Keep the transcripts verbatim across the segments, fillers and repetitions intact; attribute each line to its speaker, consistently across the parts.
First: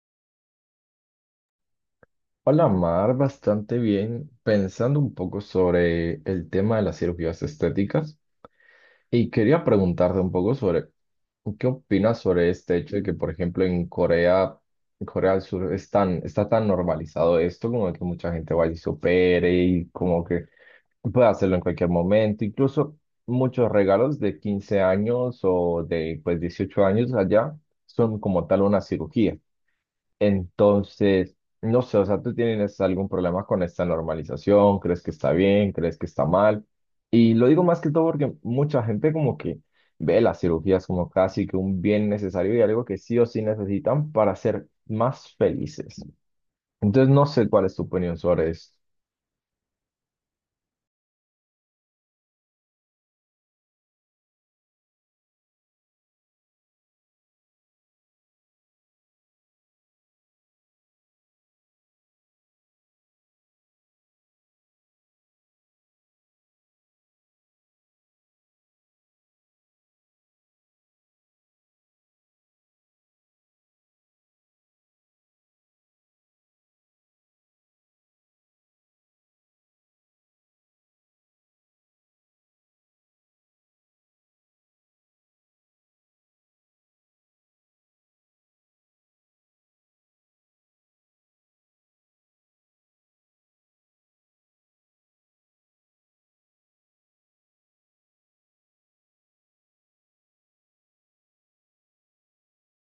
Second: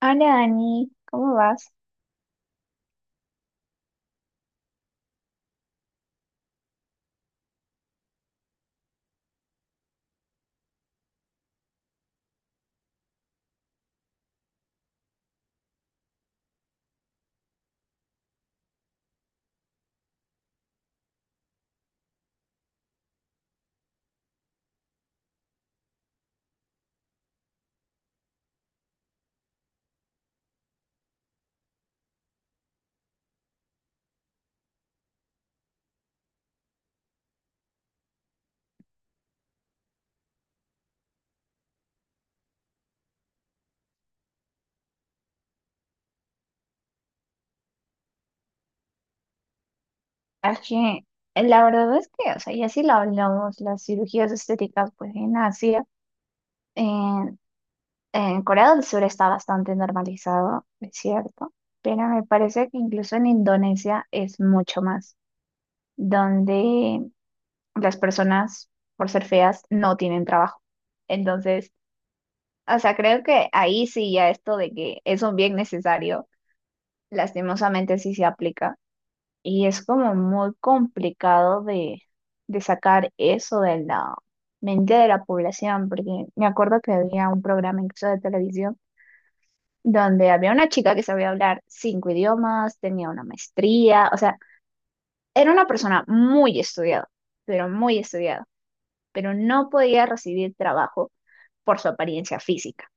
Speaker 1: Hola Dani, ¿cómo vas?
Speaker 2: Hola Mar, bastante bien, pensando un poco sobre el tema de las cirugías estéticas y quería preguntarte un poco sobre qué opinas sobre este hecho de que, por ejemplo, en Corea, en Corea del Sur es tan- está tan normalizado esto, como que mucha gente va y se opere y como que puede hacerlo en cualquier momento, incluso muchos regalos de quince años o de pues dieciocho años allá son como tal una cirugía. Entonces, no sé, o sea, ¿tú tienes algún problema con esta normalización? ¿Crees que está bien? ¿Crees que está mal? Y lo digo más que todo porque mucha gente como que ve las cirugías como casi que un bien necesario y algo que sí o sí necesitan para ser más felices. Entonces, no sé cuál es tu opinión sobre esto.
Speaker 1: Es que eh, la verdad es que, o sea, ya si lo hablamos, las cirugías estéticas, pues en Asia, en, en Corea del Sur está bastante normalizado, es cierto, pero me parece que incluso en Indonesia es mucho más, donde las personas, por ser feas, no tienen trabajo. Entonces, o sea, creo que ahí sí ya esto de que es un bien necesario, lastimosamente sí se aplica. Y es como muy complicado de, de sacar eso de la mente de la población, porque me acuerdo que había un programa incluso de televisión donde había una chica que sabía hablar cinco idiomas, tenía una maestría, o sea, era una persona muy estudiada, pero muy estudiada, pero no podía recibir trabajo por su apariencia física.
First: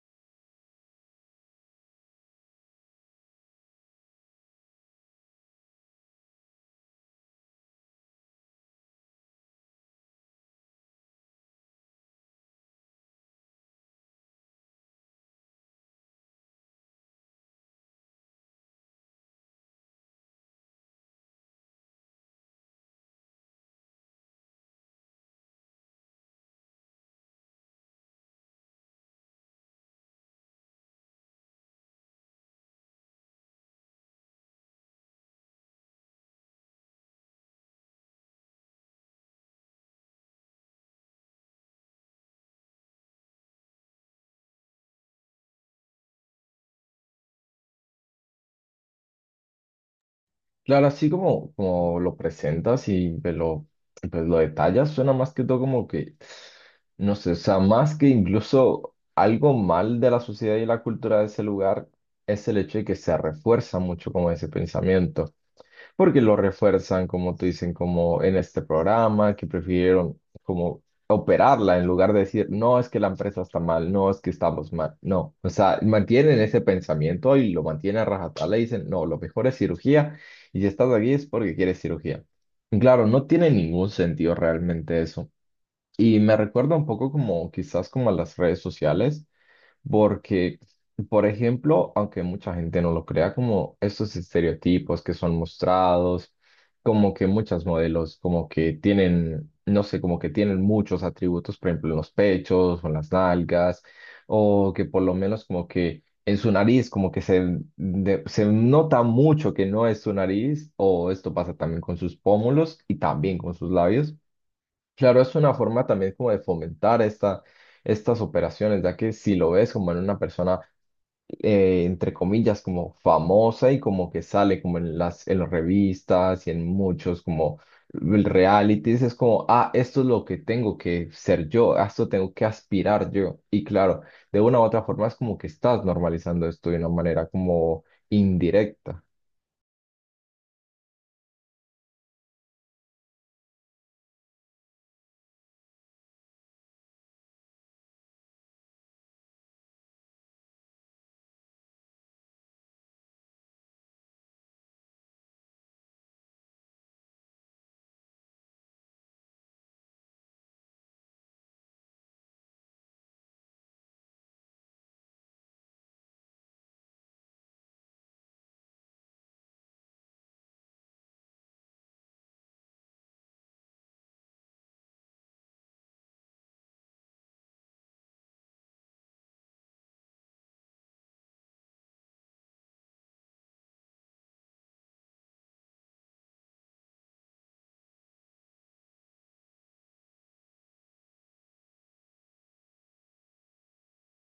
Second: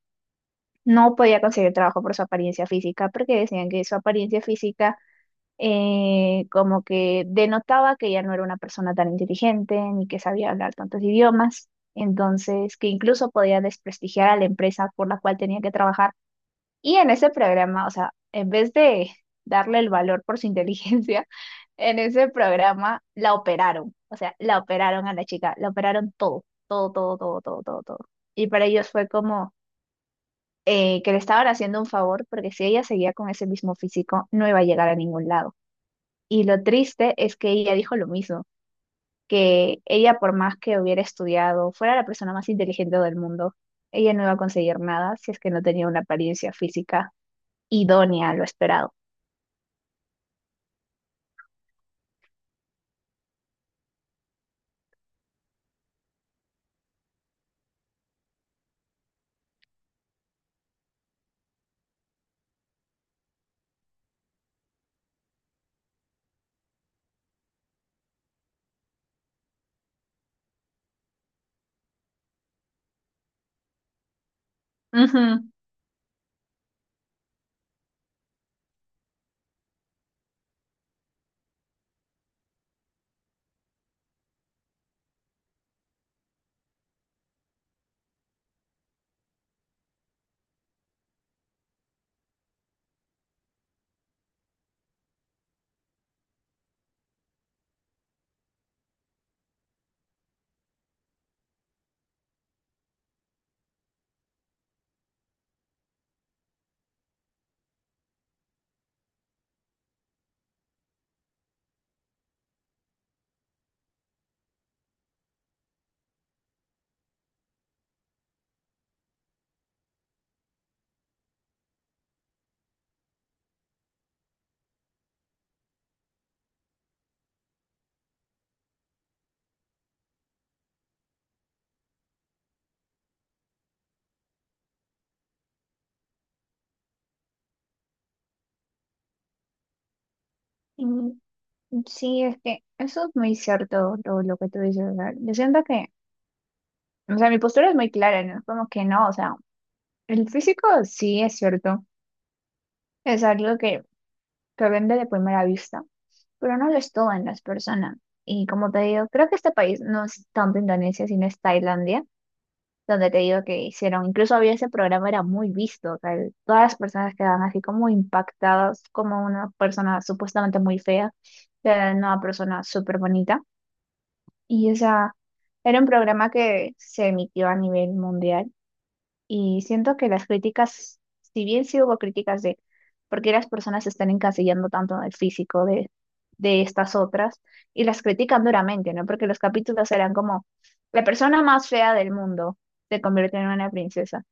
Speaker 1: No podía conseguir trabajo por su apariencia física porque decían que su apariencia física eh, como que denotaba que ya no era una persona tan inteligente ni que sabía hablar tantos idiomas, entonces que incluso podía desprestigiar a la empresa por la cual tenía que trabajar. Y en ese programa, o sea, en vez de darle el valor por su inteligencia, en ese programa la operaron, o sea, la operaron a la chica, la operaron todo, todo, todo, todo, todo, todo, todo. Y para ellos fue como eh, que le estaban haciendo un favor porque si ella seguía con ese mismo físico, no iba a llegar a ningún lado. Y lo triste es que ella dijo lo mismo, que ella por más que hubiera estudiado, fuera la persona más inteligente del mundo, ella no iba a conseguir nada si es que no tenía una apariencia física idónea a lo esperado.
Speaker 2: Claro, así como, como lo presentas y pues lo, pues lo detallas, suena más que todo como que, no sé, o sea, más que incluso algo mal de la sociedad y la cultura de ese lugar es el hecho de que se refuerza mucho como ese pensamiento porque lo refuerzan, como te dicen, como en este programa, que prefirieron como operarla en lugar de decir, no, es que la empresa está mal, no, es que estamos mal, no.
Speaker 1: Ujú.
Speaker 2: O sea, mantienen ese pensamiento y lo mantienen a rajatabla y dicen, no, lo mejor es cirugía y si estás aquí es porque quieres cirugía. Y claro, no tiene ningún sentido realmente eso. Y me recuerda un poco como quizás como a las redes sociales. Porque, por ejemplo, aunque mucha gente no lo crea, como estos estereotipos que son mostrados, como que muchas modelos como que tienen, no sé, como que tienen muchos atributos, por ejemplo, en los pechos o en las nalgas, o que por lo menos como que en su nariz como que se, de- se nota mucho que no es su nariz, o esto pasa también con sus pómulos y también con sus labios. Claro, es una forma también como de fomentar esta, estas operaciones, ya que si lo ves como en una persona, eh, entre comillas, como famosa y como que sale como en las, en las revistas y en muchos como realities, es como, ah, esto es lo que tengo que ser yo, a esto tengo que aspirar yo. Y claro, de una u otra forma es como que estás normalizando esto de una manera como indirecta.
Speaker 1: Mm, sí, es que eso es muy cierto lo, lo que tú dices. O sea, yo siento que, o sea, mi postura es muy clara, ¿no? Como que no, o sea, el físico sí es cierto, es algo que, que vende de primera vista. Pero no lo es todo en las personas. Y como te digo, creo que este país no es tanto Indonesia, sino es Tailandia, donde te digo que hicieron, incluso había ese programa, era muy visto, o sea, el- todas las personas quedaban así como impactadas, como una persona supuestamente muy fea, era una persona súper bonita. Y o sea, era un programa que se emitió a nivel mundial y siento que las críticas, si bien sí hubo críticas de por qué las personas se están encasillando tanto en el físico de, de estas otras, y las critican duramente, ¿no? Porque los capítulos eran como, la persona más fea del mundo se convierte en una princesa.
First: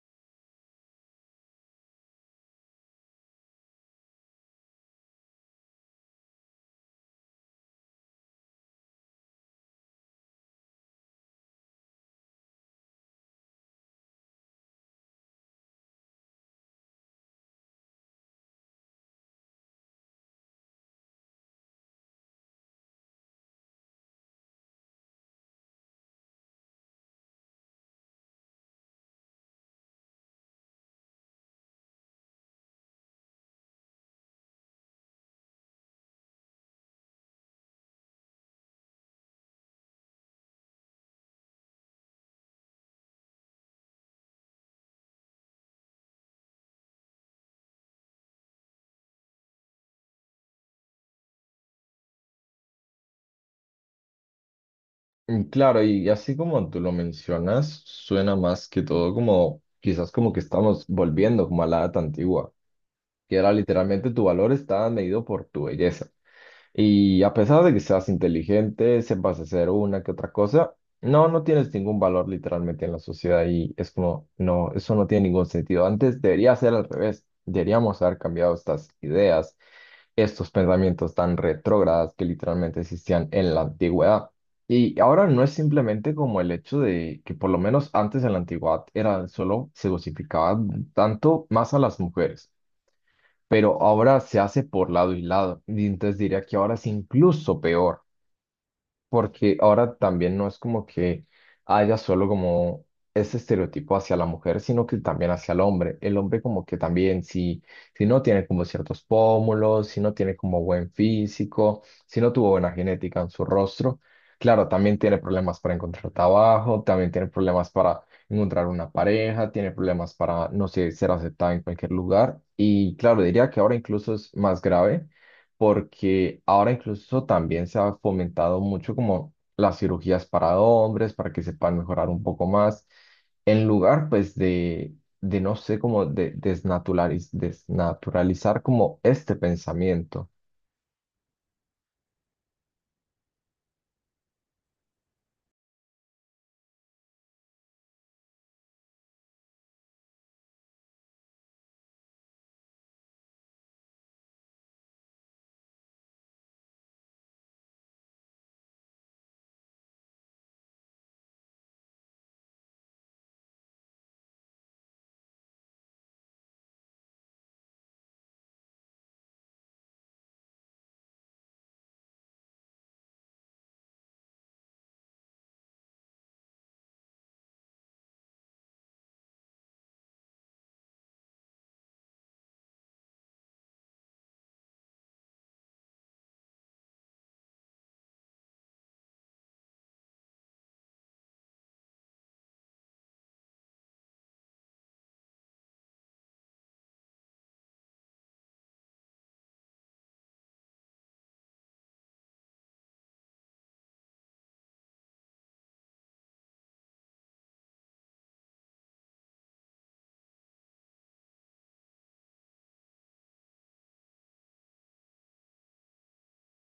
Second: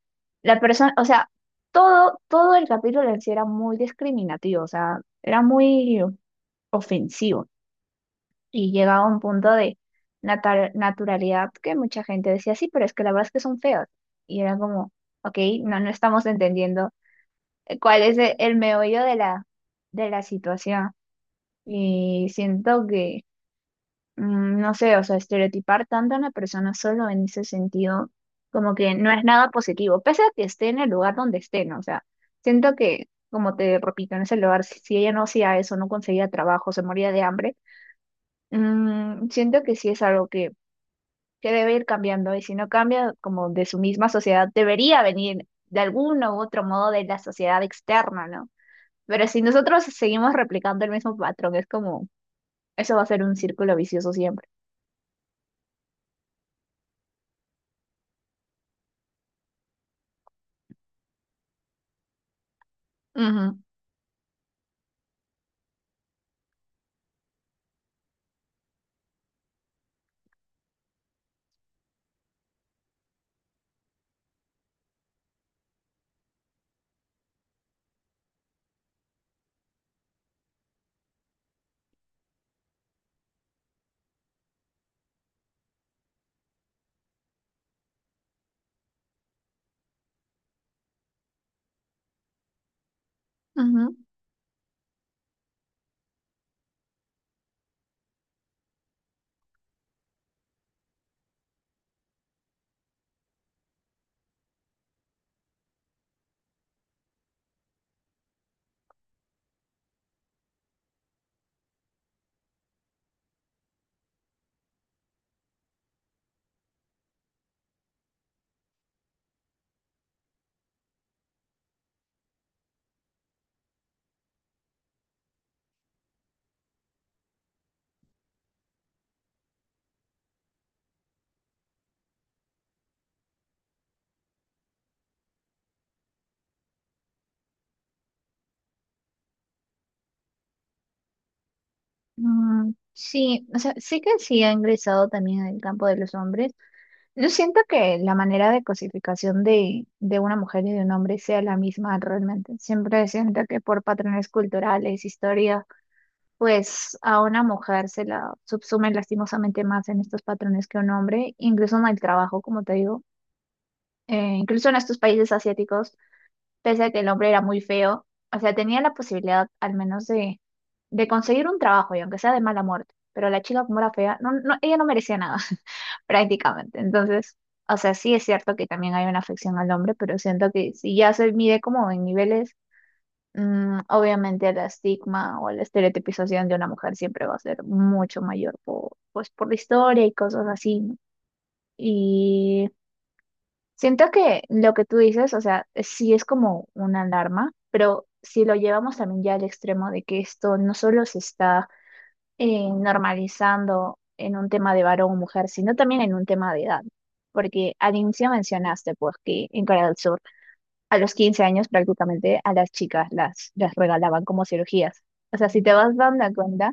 Speaker 1: La persona, o sea, todo, todo el capítulo en sí era muy discriminativo, o sea, era muy ofensivo. Y llega a un punto de natar- naturalidad que mucha gente decía, sí, pero es que la verdad es que son feos. Y era como, ok, no, no estamos entendiendo eh, cuál es e- el meollo de la, de la situación. Y siento que, mm, no sé, o sea, estereotipar tanto a una persona solo en ese sentido, como que no es nada positivo, pese a que esté en el lugar donde esté, ¿no? O sea, siento que, como te repito, en ese lugar, si si ella no hacía eso, no conseguía trabajo, se moría de hambre. Mm, siento que sí es algo que que debe ir cambiando y si no cambia como de su misma sociedad, debería venir de algún u otro modo de la sociedad externa, ¿no? Pero si nosotros seguimos replicando el mismo patrón, es como, eso va a ser un círculo vicioso siempre.
Speaker 2: Mm, Claro, y así como tú lo mencionas, suena más que todo como quizás como que estamos volviendo como a la edad antigua, que era
Speaker 1: Ujú,
Speaker 2: literalmente tu valor estaba medido por tu belleza. Y a pesar de que seas inteligente, sepas hacer una que otra cosa, no, no tienes ningún valor literalmente en la sociedad y es como, no, eso no tiene ningún sentido. Antes debería ser al revés. Deberíamos haber cambiado estas ideas, estos pensamientos tan retrógradas que literalmente existían en la antigüedad. Y ahora no es simplemente como el hecho de que por lo menos antes en la antigüedad era solo se cosificaba tanto más a las mujeres pero
Speaker 1: ujú.
Speaker 2: ahora se hace por lado y lado. Y entonces diría que ahora es incluso peor porque ahora también no es como que haya solo como ese estereotipo hacia la mujer, sino que también hacia el hombre. El hombre como que también si, si no tiene como ciertos pómulos, si no tiene como buen físico, si no tuvo buena genética en su rostro, claro, también tiene problemas para encontrar trabajo, también tiene problemas para encontrar una pareja, tiene problemas para, no sé, ser aceptada en cualquier lugar. Y claro, diría que ahora incluso es más grave porque ahora incluso también se ha fomentado mucho como las cirugías para hombres, para que se puedan mejorar un poco más, en lugar pues de, de no sé, como de desnaturaliz- desnaturalizar como este pensamiento.
Speaker 1: Mm, sí, o sea, sí que sí ha ingresado también en el campo de los hombres. No siento que la manera de cosificación de, de una mujer y de un hombre sea la misma realmente. Siempre siento que por patrones culturales, historias, pues a una mujer se la subsume lastimosamente más en estos patrones que a un hombre, incluso en el trabajo, como te digo, Eh, incluso en estos países asiáticos, pese a que el hombre era muy feo, o sea, tenía la posibilidad al menos de, de conseguir un trabajo, y aunque sea de mala muerte, pero la chica como era fea, no, no, ella no merecía nada, prácticamente. Entonces, o sea, sí es cierto que también hay una afección al hombre, pero siento que si ya se mide como en niveles. Mm, obviamente el estigma o la estereotipización de una mujer siempre va a ser mucho mayor por, pues, por la historia y cosas así, ¿no? Y siento que lo que tú dices, o sea, sí es como una alarma, pero si lo llevamos también ya al extremo de que esto no solo se está eh, normalizando en un tema de varón o mujer, sino también en un tema de edad, porque al inicio mencionaste pues que en Corea del Sur a los quince años prácticamente a las chicas las, las regalaban como cirugías. O sea, si te vas dando cuenta,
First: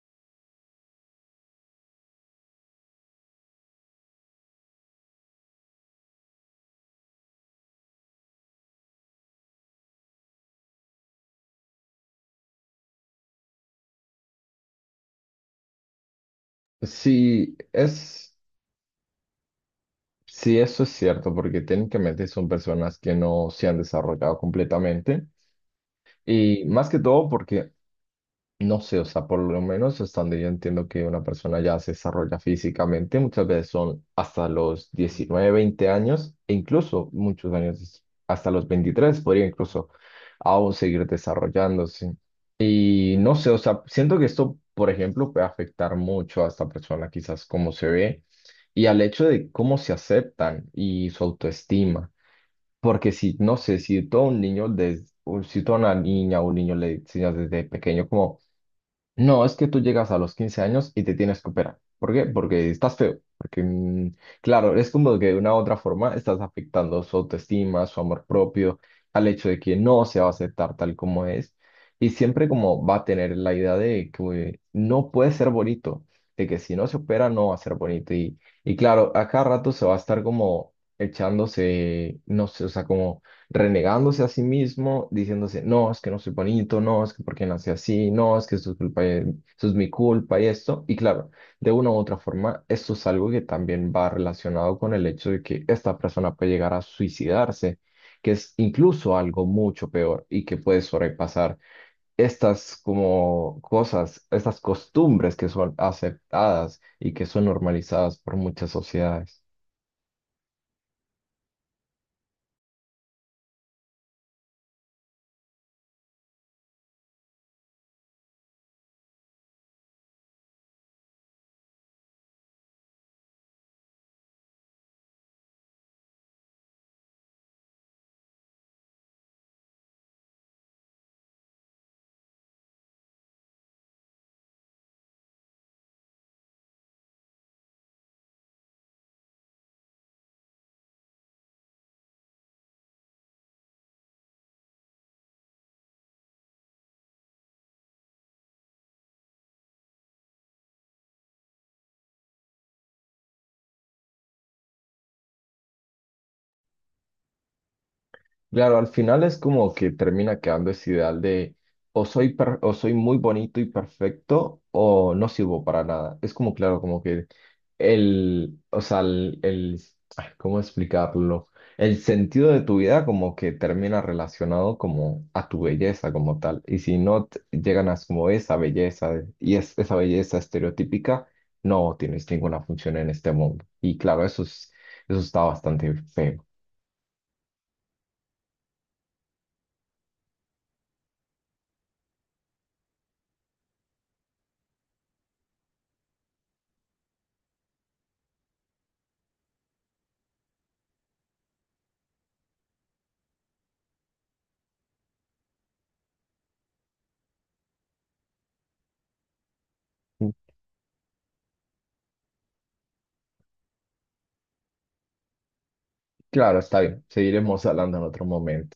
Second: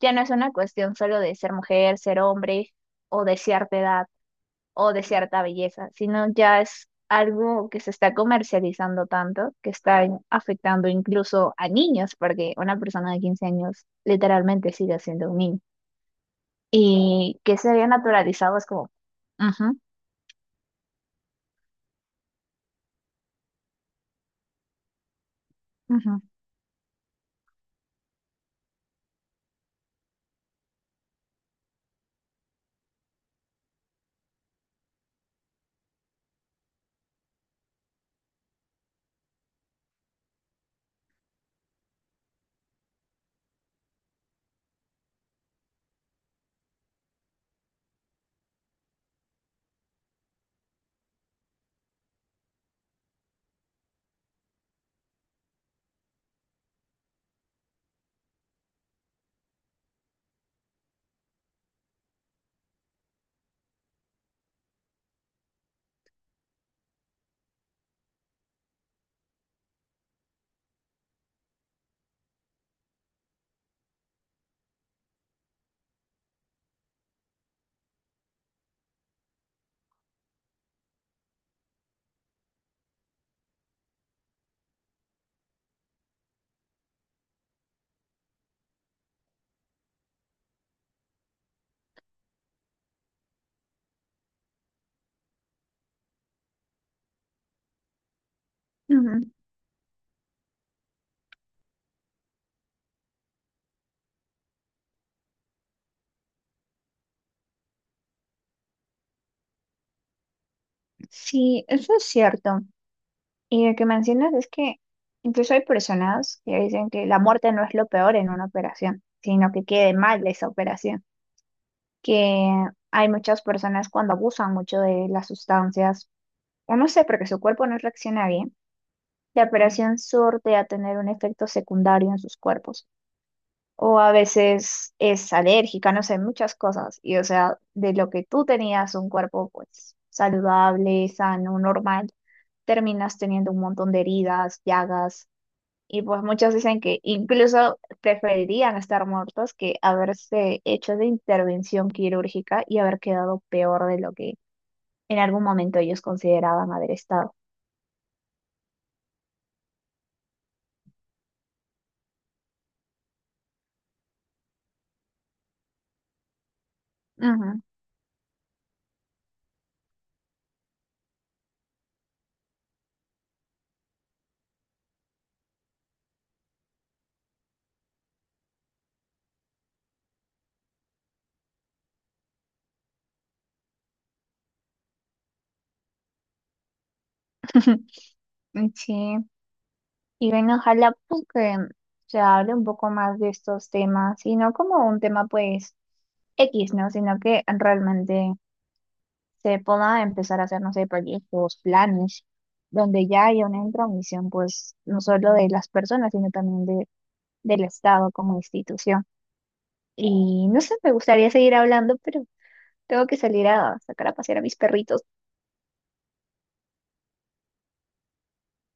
Speaker 1: ya no es una cuestión solo de ser mujer, ser hombre o de cierta edad o de cierta belleza, sino ya es algo que se está comercializando tanto que está in- afectando incluso a niños, porque una persona de quince años literalmente sigue siendo un niño. Y que
Speaker 2: Sí,
Speaker 1: se vea
Speaker 2: es,
Speaker 1: naturalizado es como... Ujú,
Speaker 2: sí, eso es cierto, porque técnicamente son personas que no se han desarrollado completamente.
Speaker 1: ujú,
Speaker 2: Y más que todo porque no sé, o sea, por lo menos hasta donde yo entiendo que una persona ya se desarrolla físicamente, muchas veces son hasta los diecinueve veinte años, e incluso muchos años, es- hasta los veintitrés podría incluso aún seguir desarrollándose. Y no sé, o sea, siento que esto, por ejemplo, puede afectar mucho a esta persona, quizás cómo se ve y al hecho de cómo se aceptan y su autoestima. Porque si, no sé, si todo un niño, des- o si toda una niña o un niño le enseñas desde pequeño como no, es que tú llegas a los quince años y te tienes que operar. ¿Por qué? Porque estás feo. Porque, mm, claro, es como que de una u otra forma estás afectando su autoestima, su amor propio, al hecho de que no se va a aceptar tal como es. Y siempre como va a tener la idea de que no puede ser bonito, de que si no se opera no va a ser bonito. Y, y claro, a cada rato se va a estar como echándose, no sé, o sea, como renegándose a sí mismo, diciéndose, no, es que no soy bonito, no, es que porque nací así, no, es que esto es culpa, de- esto es mi culpa y esto. Y claro, de una u otra forma, esto es algo que también va relacionado con el hecho de que esta persona puede llegar a suicidarse, que es incluso
Speaker 1: ujú.
Speaker 2: algo mucho peor y que puede sobrepasar estas como cosas, estas costumbres que son aceptadas y que son normalizadas por muchas sociedades.
Speaker 1: Sí, eso es cierto. Y lo que mencionas es que incluso hay personas que dicen que la muerte no es lo peor en una operación, sino que quede mal esa operación. Que hay muchas personas cuando abusan mucho de las sustancias, o no sé, porque su cuerpo no reacciona bien, la operación surte a tener un efecto secundario en sus cuerpos. O a veces es alérgica, no sé, muchas cosas. Y o sea, de lo que tú tenías un cuerpo pues saludable, sano, normal, terminas teniendo un montón de heridas, llagas. Y pues muchos dicen que incluso preferirían estar muertos que haberse hecho de intervención quirúrgica y haber quedado peor de lo que en algún momento ellos consideraban haber estado.
Speaker 2: Claro, al final es como que termina quedando ese ideal de o soy, per- o soy muy bonito y perfecto o no sirvo para nada. Es como, claro, como que
Speaker 1: Ujú.
Speaker 2: el, o sea, el, el- ay, ¿cómo explicarlo? El sentido de tu vida como que termina relacionado como a tu belleza como tal. Y si no te- llegan a como esa belleza de- y es, esa belleza estereotípica, no tienes ninguna función en este mundo. Y claro, eso es, eso está bastante feo.
Speaker 1: Sí, y bueno, ojalá pues que se hable un poco más de estos temas y no como un tema pues equis, ¿no? Sino que realmente se pueda empezar a hacer, no sé, proyectos, planes, donde ya haya una intromisión pues no solo de las personas, sino también del Estado como institución. Y no sé, me gustaría seguir hablando, pero tengo que salir a sacar a pasear a mis perritos.
Speaker 2: Claro, está bien. Seguiremos hablando en otro momento.